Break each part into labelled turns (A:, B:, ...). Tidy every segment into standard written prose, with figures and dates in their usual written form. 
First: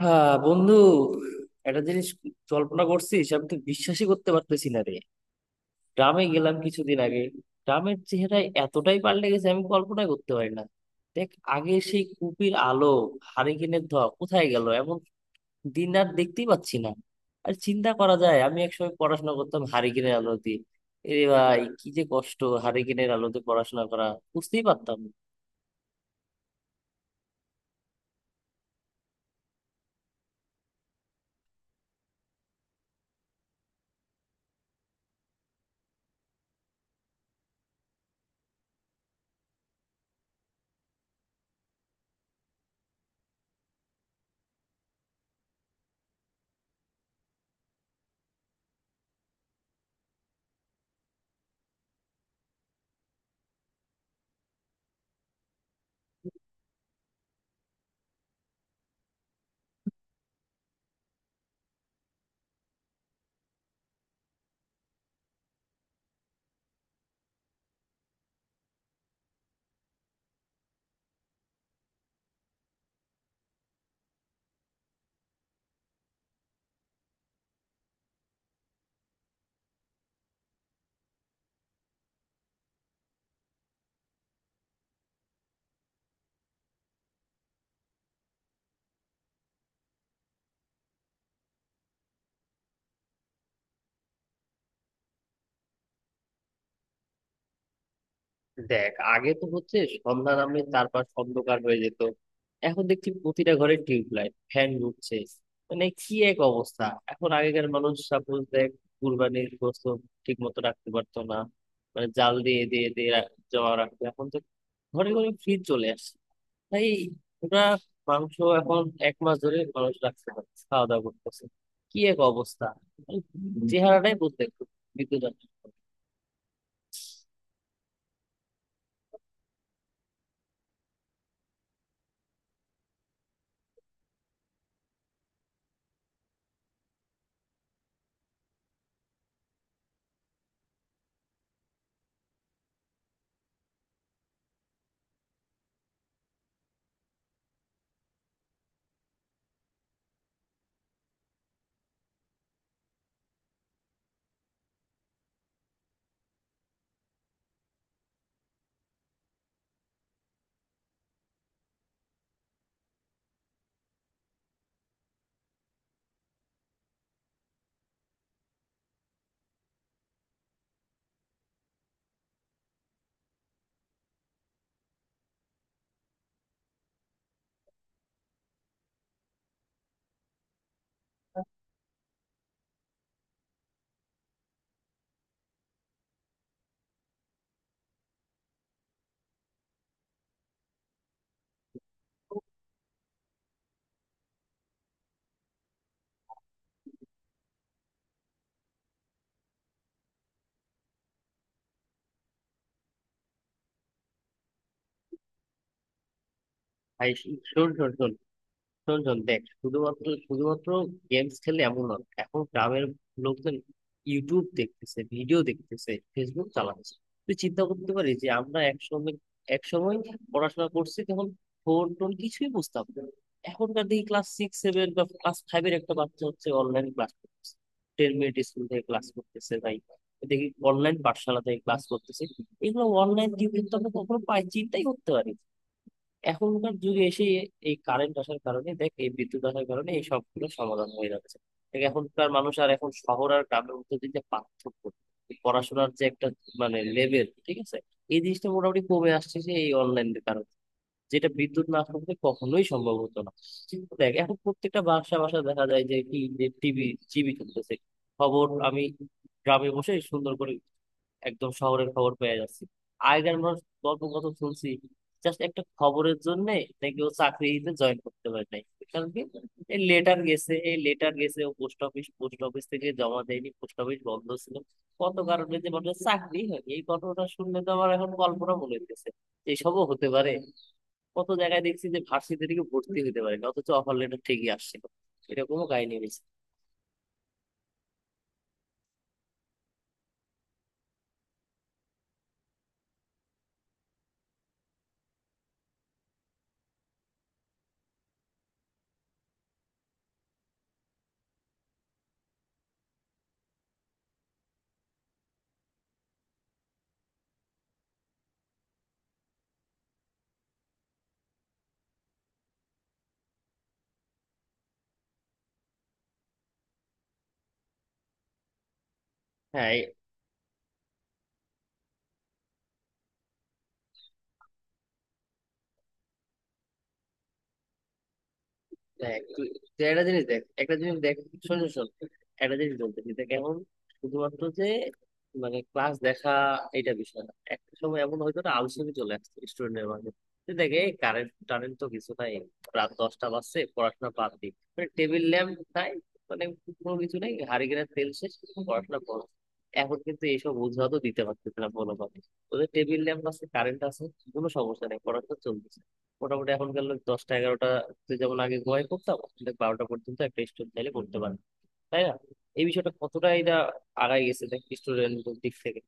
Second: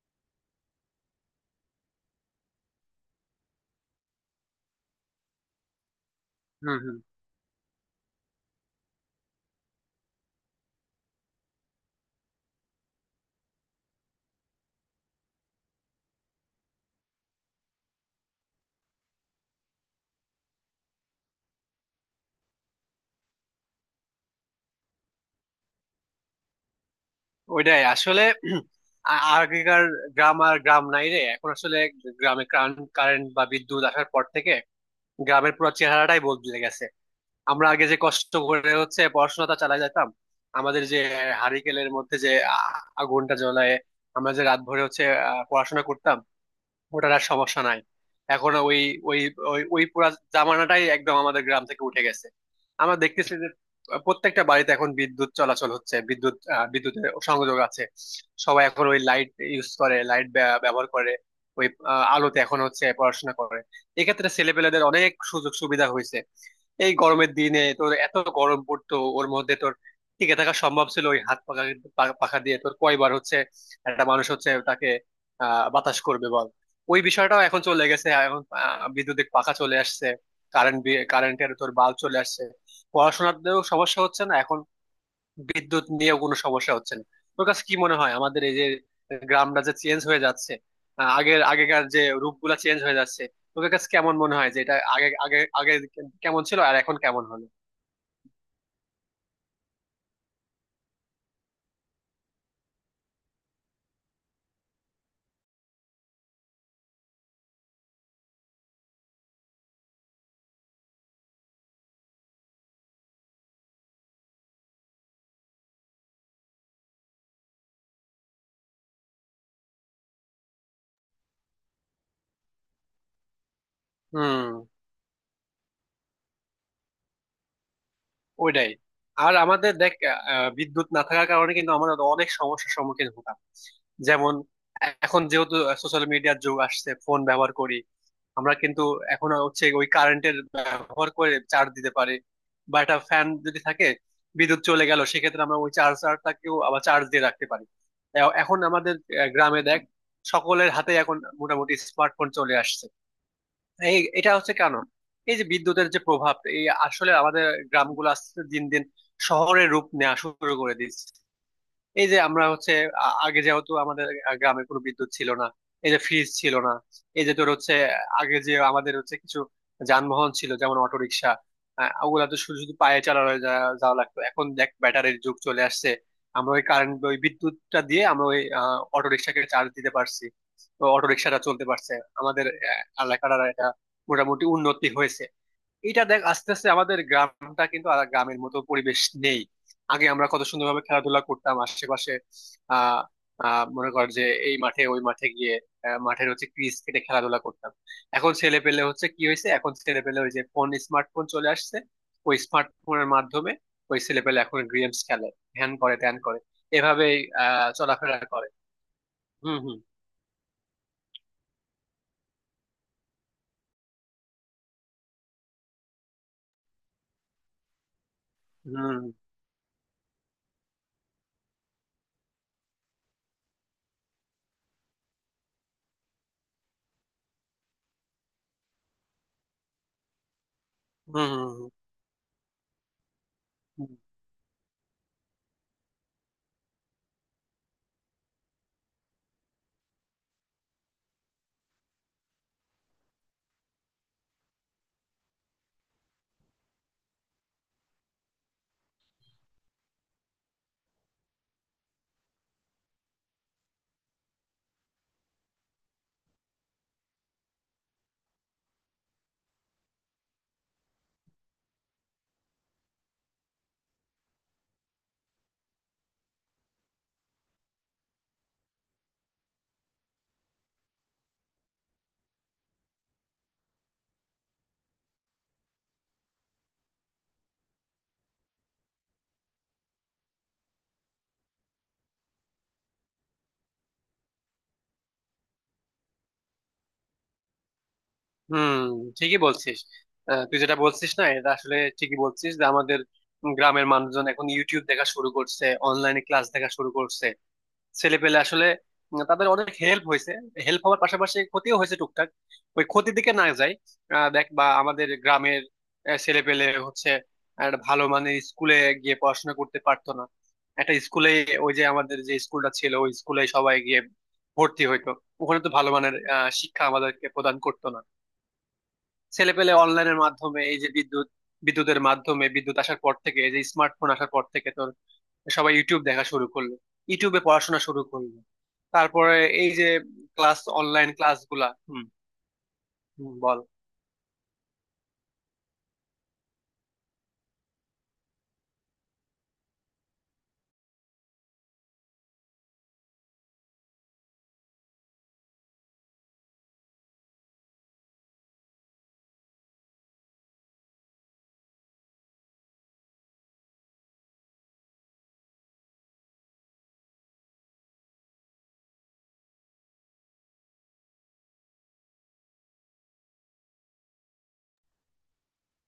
A: হ্যাঁ বন্ধু, একটা জিনিস কল্পনা করছিস! আমি তো বিশ্বাসই করতে পারতেছি না রে। গ্রামে গেলাম
B: হম হম।
A: কিছুদিন আগে, গ্রামের চেহারায় এতটাই পাল্টে গেছে আমি কল্পনাই করতে পারি না। দেখ, আগে সেই কুপির আলো, হারিকেনের ধোঁয়া, কোথায় গেল, এমন দিন আর দেখতেই পাচ্ছি না। আর চিন্তা করা যায়, আমি একসময় পড়াশোনা করতাম হারিকেনের আলোতে। এ ভাই, কি যে কষ্ট হারিকেনের আলোতে পড়াশোনা করা বুঝতেই পারতাম না।
B: ওইটাই আসলে আগেকার গ্রাম আর গ্রাম নাই রে এখন আসলে। গ্রামে কারেন্ট বা বিদ্যুৎ আসার পর থেকে গ্রামের পুরো চেহারাটাই বদলে গেছে। আমরা আগে যে কষ্ট করে হচ্ছে পড়াশোনাটা চালাই যেতাম, আমাদের যে হারিকেলের মধ্যে যে আগুনটা জ্বলায় আমরা যে রাত ভরে হচ্ছে পড়াশোনা করতাম, ওটার আর সমস্যা নাই এখন। ওই ওই ওই ওই পুরা জামানাটাই একদম আমাদের গ্রাম থেকে উঠে গেছে। আমরা দেখতেছি যে প্রত্যেকটা বাড়িতে এখন বিদ্যুৎ চলাচল হচ্ছে, বিদ্যুৎ বিদ্যুতের সংযোগ আছে। সবাই এখন ওই লাইট ইউজ করে, লাইট ব্যবহার করে ওই আলোতে এখন হচ্ছে পড়াশোনা করে। এক্ষেত্রে ছেলেপেলেদের অনেক সুযোগ সুবিধা হয়েছে। এই গরমের দিনে তোর এত গরম পড়তো, ওর মধ্যে তোর টিকে থাকা সম্ভব ছিল ওই হাত পাখা পাখা দিয়ে? তোর কয়বার হচ্ছে একটা মানুষ হচ্ছে তাকে আহ বাতাস করবে, বল। ওই বিষয়টাও এখন চলে গেছে, এখন বিদ্যুতিক পাখা চলে আসছে। কারেন্ট কারেন্টের তোর বাল্ব চলে আসছে, পড়াশোনাতেও সমস্যা হচ্ছে না এখন, বিদ্যুৎ নিয়েও কোনো সমস্যা হচ্ছে না। তোর কাছে কি মনে হয় আমাদের এই যে গ্রামটা যে চেঞ্জ হয়ে যাচ্ছে, আগেকার যে রূপগুলা চেঞ্জ হয়ে যাচ্ছে, তোর কাছে কেমন মনে হয় যে এটা আগে আগে আগে কেমন ছিল আর এখন কেমন হলো?
A: দেখ, আগে তো হচ্ছে সন্ধ্যা নামলে চারপাশ অন্ধকার হয়ে যেত, এখন দেখছি প্রতিটা ঘরে টিউবলাইট, ফ্যান ঘুরছে। মানে কি এক অবস্থা! এখন আগেকার মানুষ, সাপোজ দেখ, কুরবানির গোশত ঠিক মতো রাখতে পারতো না, মানে জাল দিয়ে দিয়ে দিয়ে রাখ- জমা রাখতো। এখন তো ঘরে ঘরে ফ্রিজ চলে আসছে, তাই ওরা মাংস এখন 1 মাস ধরে মানুষ রাখতে পারছে, খাওয়া দাওয়া করতেছে। কি এক অবস্থা, মানে চেহারাটাই বলতে
B: হুম।
A: বিদ্যুৎ।
B: ওইটাই। আর আমাদের দেখ বিদ্যুৎ না থাকার কারণে কিন্তু আমরা অনেক সমস্যার সম্মুখীন হতাম। যেমন, এখন যেহেতু সোশ্যাল মিডিয়ার যুগ আসছে, ফোন ব্যবহার করি আমরা কিন্তু এখন হচ্ছে ওই কারেন্টের ব্যবহার করে চার্জ দিতে পারি। বা একটা ফ্যান যদি থাকে, বিদ্যুৎ চলে গেল, সেক্ষেত্রে আমরা ওই চার্জারটাকেও আবার চার্জ দিয়ে রাখতে পারি। এখন আমাদের গ্রামে দেখ সকলের হাতে এখন মোটামুটি স্মার্টফোন চলে আসছে। এই এটা হচ্ছে কেন? এই যে বিদ্যুতের যে প্রভাব, এই আসলে আমাদের গ্রামগুলো আস্তে আস্তে দিন দিন শহরের রূপ নেওয়া শুরু করে দিচ্ছে। এই যে আমরা হচ্ছে আগে যেহেতু আমাদের গ্রামে কোনো বিদ্যুৎ ছিল না, এই যে ফ্রিজ ছিল না, এই যে তোর হচ্ছে আগে যে আমাদের হচ্ছে কিছু যানবাহন ছিল যেমন অটো রিক্সা, ওগুলা তো শুধু শুধু পায়ে চালানো যাওয়া লাগতো। এখন দেখ ব্যাটারির যুগ চলে আসছে, আমরা ওই কারেন্ট ওই বিদ্যুৎটা দিয়ে আমরা ওই অটো রিক্সাকে চার্জ দিতে পারছি, তো অটো রিক্সাটা চলতে পারছে। আমাদের এলাকার আর এটা মোটামুটি উন্নতি হয়েছে। এটা দেখ আস্তে আস্তে আমাদের গ্রামটা কিন্তু আর গ্রামের মতো পরিবেশ নেই। আগে আমরা কত সুন্দরভাবে খেলাধুলা করতাম আশেপাশে। আহ আহ মনে কর যে এই মাঠে ওই মাঠে গিয়ে মাঠের হচ্ছে ক্রিজ কেটে খেলাধুলা করতাম। এখন ছেলে পেলে হচ্ছে কি হয়েছে, এখন ছেলে পেলে ওই যে ফোন স্মার্টফোন চলে আসছে, ওই স্মার্টফোনের মাধ্যমে ওই ছেলে পেলে এখন গেমস খেলে, ধ্যান করে ধ্যান করে
A: ভাই
B: এভাবেই
A: শোন শোন শোন,
B: চলাফেরা করে।
A: শোন শোন, দেখ,
B: হুম হুম
A: শুধুমাত্র শুধুমাত্র গেমস খেলে এমন না, এখন গ্রামের লোকজন ইউটিউব দেখতেছে, ভিডিও দেখতেছে, ফেসবুক চালাচ্ছে। তুই চিন্তা করতে পারিস যে আমরা
B: হুম
A: একসময় একসময় পড়াশোনা করছি তখন ফোন টোন কিছুই বুঝতাম না। এখনকার দেখি ক্লাস সিক্স সেভেন বা ক্লাস ফাইভের একটা বাচ্চা হচ্ছে অনলাইন ক্লাস করতেছে, টেন মিনিট স্কুল থেকে ক্লাস করতেছে ভাই। দেখি অনলাইন
B: হুম। হুম
A: পাঠশালা থেকে
B: হুম
A: ক্লাস করতেছে। এগুলো অনলাইন জীবন তো আমরা
B: হুম
A: কখনো পাই, চিন্তাই করতে পারি না। এখনকার যুগে এসে এই কারেন্ট আসার কারণে, দেখ এই বিদ্যুৎ আসার কারণে এই সবগুলো সমাধান হয়ে যাচ্ছে। দেখ এখনকার মানুষ, আর এখন শহর আর গ্রামের মধ্যে যে একটা পার্থক্য, এই পড়াশোনার যে একটা মানে লেভেল, ঠিক আছে, এই জিনিসটা মোটামুটি কমে আসছে, যে এই অনলাইনের কারণে, যেটা বিদ্যুৎ না থাকলে কখনোই সম্ভব হতো না। কিন্তু দেখ, এখন প্রত্যেকটা বাসা বাসা দেখা যায় যে কি, যে টিভি টিভি চলতেছে, খবর আমি গ্রামে বসে সুন্দর করে একদম শহরের খবর পেয়ে যাচ্ছি। আগের মানুষ গল্প কত শুনছি জাস্ট একটা খবরের জন্য নাকি ও চাকরিতে জয়েন করতে পারে নাই। কারণ কি? এই লেটার গেছে, এই লেটার গেছে, ও পোস্ট অফিস থেকে জমা দেয়নি, পোস্ট অফিস বন্ধ ছিল। কত কারণে যে মানুষের চাকরি হয়, এই ঘটনাটা শুনলে তো আমার এখন কল্পনা মনে হইতেছে যে এসবও হতে পারে। কত জায়গায় দেখছি যে ভার্সিটি থেকে ভর্তি হতে পারে না, অথচ অফার লেটার ঠিকই আসছিল। এরকমও কাহিনী হয়েছে।
B: হুম। ঠিকই বলছিস। তুই যেটা বলছিস না, এটা আসলে ঠিকই বলছিস যে আমাদের গ্রামের মানুষজন এখন ইউটিউব দেখা শুরু করছে, অনলাইনে ক্লাস দেখা শুরু করছে। ছেলে পেলে আসলে তাদের অনেক হেল্প হয়েছে। হেল্প হওয়ার পাশাপাশি ক্ষতিও হয়েছে টুকটাক, ওই ক্ষতির দিকে না যায়। দেখ বা আমাদের গ্রামের ছেলে পেলে হচ্ছে একটা ভালো মানের স্কুলে গিয়ে পড়াশোনা করতে পারতো না, একটা স্কুলে, ওই যে আমাদের যে স্কুলটা ছিল ওই স্কুলে সবাই গিয়ে ভর্তি হইতো। ওখানে তো ভালো মানের শিক্ষা আমাদেরকে প্রদান করতো না। ছেলে পেলে
A: হ্যাঁ,
B: অনলাইনের মাধ্যমে, এই যে বিদ্যুৎ বিদ্যুতের মাধ্যমে, বিদ্যুৎ আসার পর থেকে, এই যে স্মার্টফোন আসার পর থেকে তোর সবাই ইউটিউব দেখা শুরু করলো, ইউটিউবে পড়াশোনা শুরু করলো।
A: দেখ,
B: তারপরে
A: তুই
B: এই
A: তুই
B: যে
A: একটা জিনিস দেখ,
B: ক্লাস
A: একটা জিনিস
B: অনলাইন
A: দেখ,
B: ক্লাস
A: শোন
B: গুলা।
A: শোন
B: হুম।
A: শোন, একটা জিনিস বলতেছি। দেখ
B: হুম,
A: এখন
B: বল।
A: শুধুমাত্র যে মানে ক্লাস দেখা, এটা বিষয় না, একটা সময় এমন হয়তো না, আলসেমি চলে আসছে স্টুডেন্টের মাঝে। তুই দেখ, এই কারেন্ট টারেন্ট তো কিছু নাই, রাত 10টা বাজছে, পড়াশোনা বাদ দি, মানে টেবিল ল্যাম্প নাই, মানে কোনো কিছু নাই, হারিকেনের তেল শেষ, পড়াশোনা করো। এখন কিন্তু এইসব অজুহাতও দিতে পারতেছে না কোনোভাবে। ওদের টেবিল ল্যাম্প আছে, কারেন্ট আছে, কোনো সমস্যা নেই, পড়াশোনা চলতেছে মোটামুটি। এখনকার লোক দশটা, এগারোটা, তুই যেমন আগে ঘুমাই পড়তাম, দেখ 12টা পর্যন্ত একটা স্টুডেন্ট চাইলে পড়তে পারে, তাই না? এই বিষয়টা কতটা, এটা আগায় গেছে দেখ স্টুডেন্টদের দিক থেকে।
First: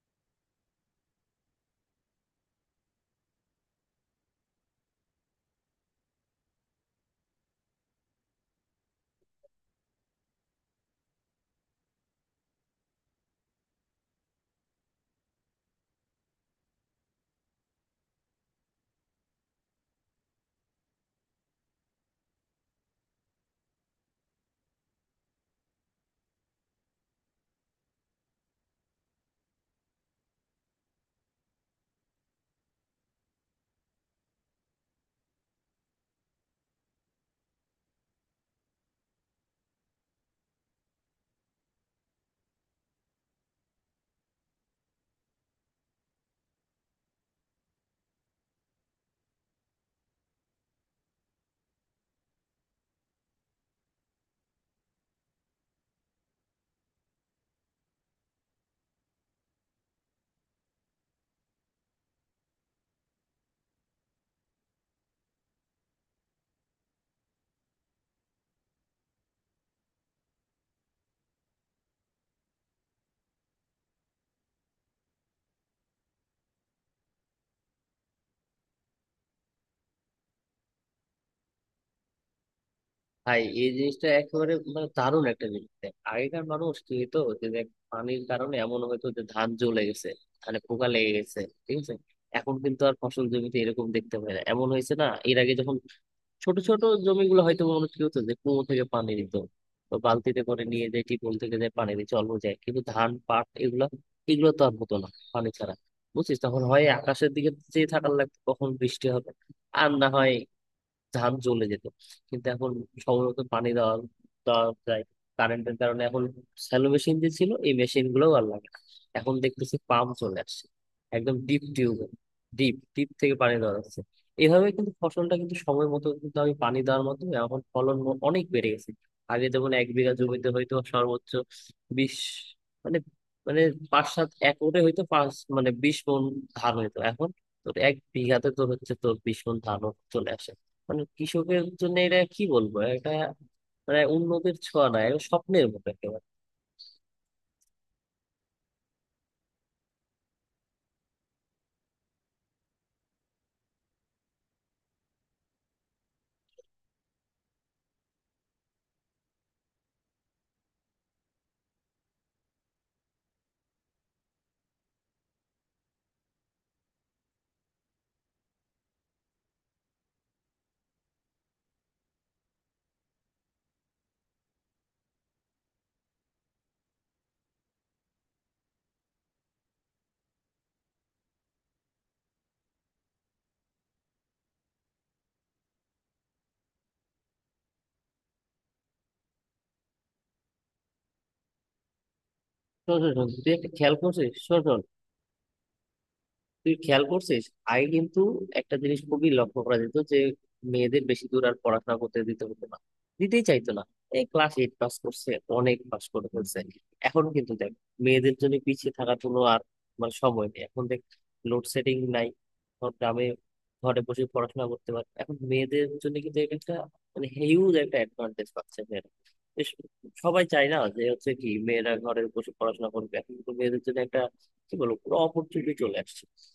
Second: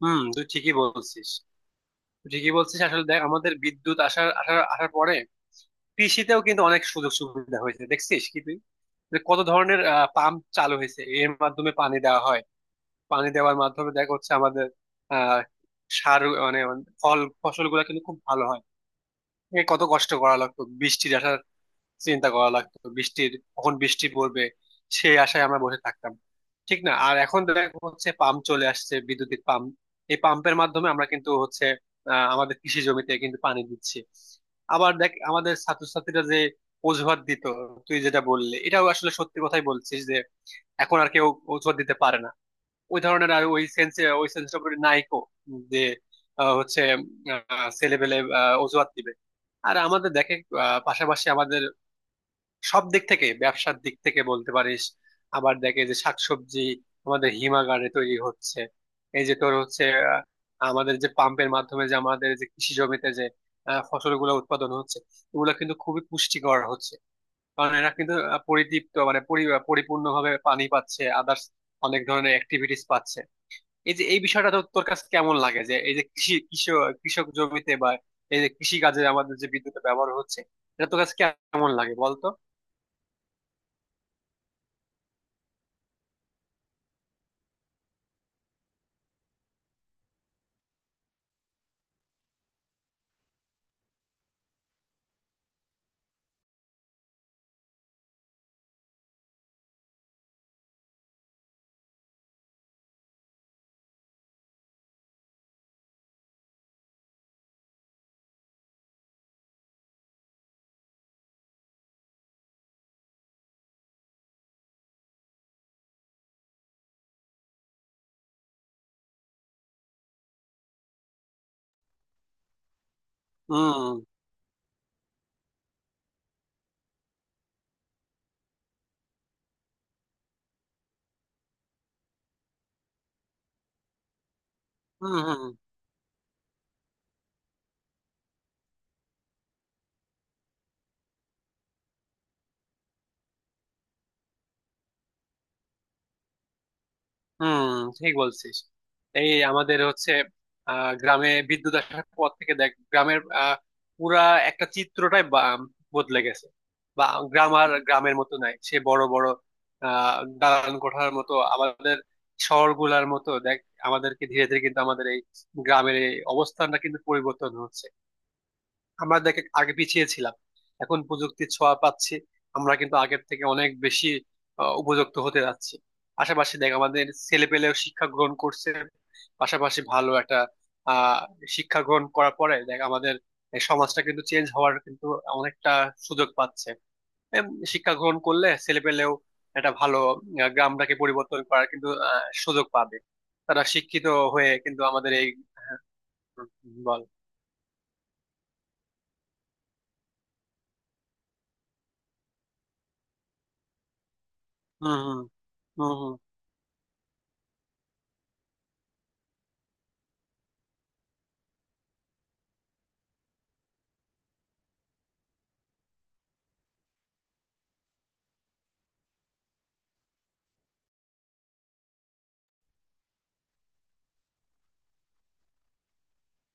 B: হুম, তুই ঠিকই বলছিস। তুই ঠিকই বলছিস আসলে দেখ আমাদের বিদ্যুৎ আসার আসার আসার পরে কৃষিতেও কিন্তু অনেক সুযোগ সুবিধা হয়েছে দেখছিস কি তুই? যে কত ধরনের পাম্প চালু হয়েছে, এর মাধ্যমে পানি দেওয়া হয়। পানি দেওয়ার মাধ্যমে দেখা হচ্ছে আমাদের আহ সার মানে ফল ফসল গুলা কিন্তু খুব ভালো হয়। এ কত কষ্ট করা লাগতো বৃষ্টির আশার, চিন্তা করা লাগতো বৃষ্টির কখন বৃষ্টি পড়বে, সেই আশায় আমরা বসে থাকতাম, ঠিক না? আর এখন দেখা হচ্ছে পাম্প চলে আসছে, বিদ্যুতিক পাম্প। এই পাম্পের মাধ্যমে আমরা কিন্তু হচ্ছে আমাদের কৃষি জমিতে কিন্তু পানি দিচ্ছি। আবার দেখ আমাদের ছাত্রছাত্রীরা যে অজুহাত দিত, তুই যেটা বললি এটাও আসলে সত্যি কথাই বলছিস যে এখন আর কেউ অজুহাত দিতে পারে না ওই ধরনের, আর ওই সেন্সে ওই সেন্সটা করে নাইকো যে হচ্ছে ছেলেবেলে অজুহাত দিবে। আর আমাদের দেখে পাশাপাশি আমাদের সব দিক থেকে, ব্যবসার দিক থেকে বলতে পারিস। আবার দেখে যে শাকসবজি আমাদের হিমাগারে তৈরি হচ্ছে। এই যে তোর হচ্ছে আহ, আমাদের যে পাম্পের মাধ্যমে যে আমাদের যে কৃষি জমিতে যে ফসলগুলো উৎপাদন হচ্ছে, এগুলো কিন্তু খুবই পুষ্টিকর হচ্ছে। কারণ এরা কিন্তু পরিতৃপ্ত মানে পরিপূর্ণভাবে পানি পাচ্ছে, আদার্স অনেক ধরনের অ্যাক্টিভিটিস পাচ্ছে। এই যে এই বিষয়টা তো তোর কাছে কেমন লাগে যে এই যে কৃষি কৃষক কৃষক জমিতে বা এই যে কৃষি কাজে আমাদের যে বিদ্যুতের ব্যবহার হচ্ছে, এটা তোর কাছে কেমন লাগে বলতো?
A: ভাই এই জিনিসটা একেবারে মানে দারুণ একটা জিনিস। দেখ আগেকার মানুষ কি হতো, যে দেখ পানির কারণে এমন হয়তো যে ধান জ্বলে গেছে, ধানে পোকা লেগে গেছে, ঠিক আছে। এখন কিন্তু আর ফসল জমিতে এরকম দেখতে পাই না। এমন হয়েছে না, এর আগে যখন ছোট ছোট জমিগুলো হয়তো, মানুষ কি হতো, যে কুয়ো থেকে পানি দিত বা বালতিতে করে নিয়ে যায়, টিউবওয়েল থেকে যায় পানি দিয়ে চলবো যায়, কিন্তু ধান পাট এগুলা, এগুলো তো আর হতো না পানি ছাড়া। বুঝছিস? তখন হয় আকাশের দিকে চেয়ে থাকার লাগতো কখন বৃষ্টি হবে, আর না হয় ধান জ্বলে যেত। কিন্তু এখন সময়মতো পানি দেওয়া দেওয়া যায় কারেন্টের কারণে। এখন শ্যালো মেশিন যে ছিল, এই মেশিন গুলোও আর লাগে না। এখন দেখতেছি পাম্প চলে আসছে, একদম ডিপ টিউব ডিপ ডিপ থেকে পানি দেওয়া
B: হম
A: যাচ্ছে। এইভাবে কিন্তু ফসলটা কিন্তু সময় মতো কিন্তু আমি পানি দেওয়ার মাধ্যমে এখন অনেক বেড়ে গেছে। আগে যেমন 1 বিঘা জমিতে হয়তো সর্বোচ্চ বিশ, মানে, মানে পাঁচ সাত একরে হয়তো
B: হম
A: পাঁচ,
B: হম।
A: মানে 20 মণ ধান হইতো, এখন তোর 1 বিঘাতে তোর হচ্ছে তোর 20 মণ ধান চলে আসে। মানে কৃষকের জন্য এটা কি বলবো, এটা মানে উন্নতির ছোঁয়া না, এটা স্বপ্নের মতো একেবারে।
B: হুম, ঠিক বলছিস। এই আমাদের হচ্ছে গ্রামে বিদ্যুৎ আসার পর থেকে দেখ গ্রামের পুরা একটা চিত্রটাই বদলে গেছে। বা গ্রাম আর গ্রামের মতো নাই, সে বড় বড় আহ দালান কোঠার মতো আমাদের শহরগুলার মতো দেখ আমাদেরকে ধীরে ধীরে কিন্তু আমাদের এই গ্রামের এই অবস্থানটা কিন্তু পরিবর্তন হচ্ছে। আমরা দেখ আগে পিছিয়ে ছিলাম, এখন প্রযুক্তির ছোঁয়া পাচ্ছি, আমরা কিন্তু আগের থেকে অনেক বেশি উপযুক্ত হতে যাচ্ছি। পাশাপাশি দেখ আমাদের ছেলে পেলেও শিক্ষা গ্রহণ করছে, পাশাপাশি ভালো একটা আহ শিক্ষা গ্রহণ করার পরে দেখ আমাদের এই সমাজটা কিন্তু চেঞ্জ হওয়ার কিন্তু অনেকটা সুযোগ পাচ্ছে। এম, শিক্ষা গ্রহণ করলে ছেলে পেলেও একটা ভালো গ্রামটাকে পরিবর্তন করার কিন্তু সুযোগ
A: শোন
B: পাবে।
A: শোন শোন, তুই
B: তারা
A: একটা খেয়াল
B: শিক্ষিত
A: করছিস?
B: হয়ে
A: শোন শোন,
B: কিন্তু আমাদের এই হ্যাঁ,
A: তুই
B: হুম, বল।
A: খেয়াল করছিস, আগে কিন্তু একটা জিনিস খুবই লক্ষ্য করা যেত, যে মেয়েদের বেশি দূর আর পড়াশোনা করতে দিতে হতো না, দিতেই চাইতো না। এই ক্লাস এইট পাস
B: হুম হুম
A: করছে অনেক,
B: হুম
A: পাস
B: হুম।
A: করে ফেলছে। এখন কিন্তু দেখ মেয়েদের জন্য পিছিয়ে থাকার কোনো আর মানে সময় নেই। এখন দেখ লোডশেডিং নাই সব গ্রামে, ঘরে বসে পড়াশোনা করতে পারে। এখন মেয়েদের জন্য কিন্তু এটা একটা মানে হিউজ একটা অ্যাডভান্টেজ পাচ্ছে মেয়েরা। বেশ, সবাই চায় না যে হচ্ছে কি মেয়েরা ঘরে বসে পড়াশোনা করবে, এখন কিন্তু মেয়েদের জন্য একটা কি বলবো পুরো অপরচুনিটি চলে আসছে।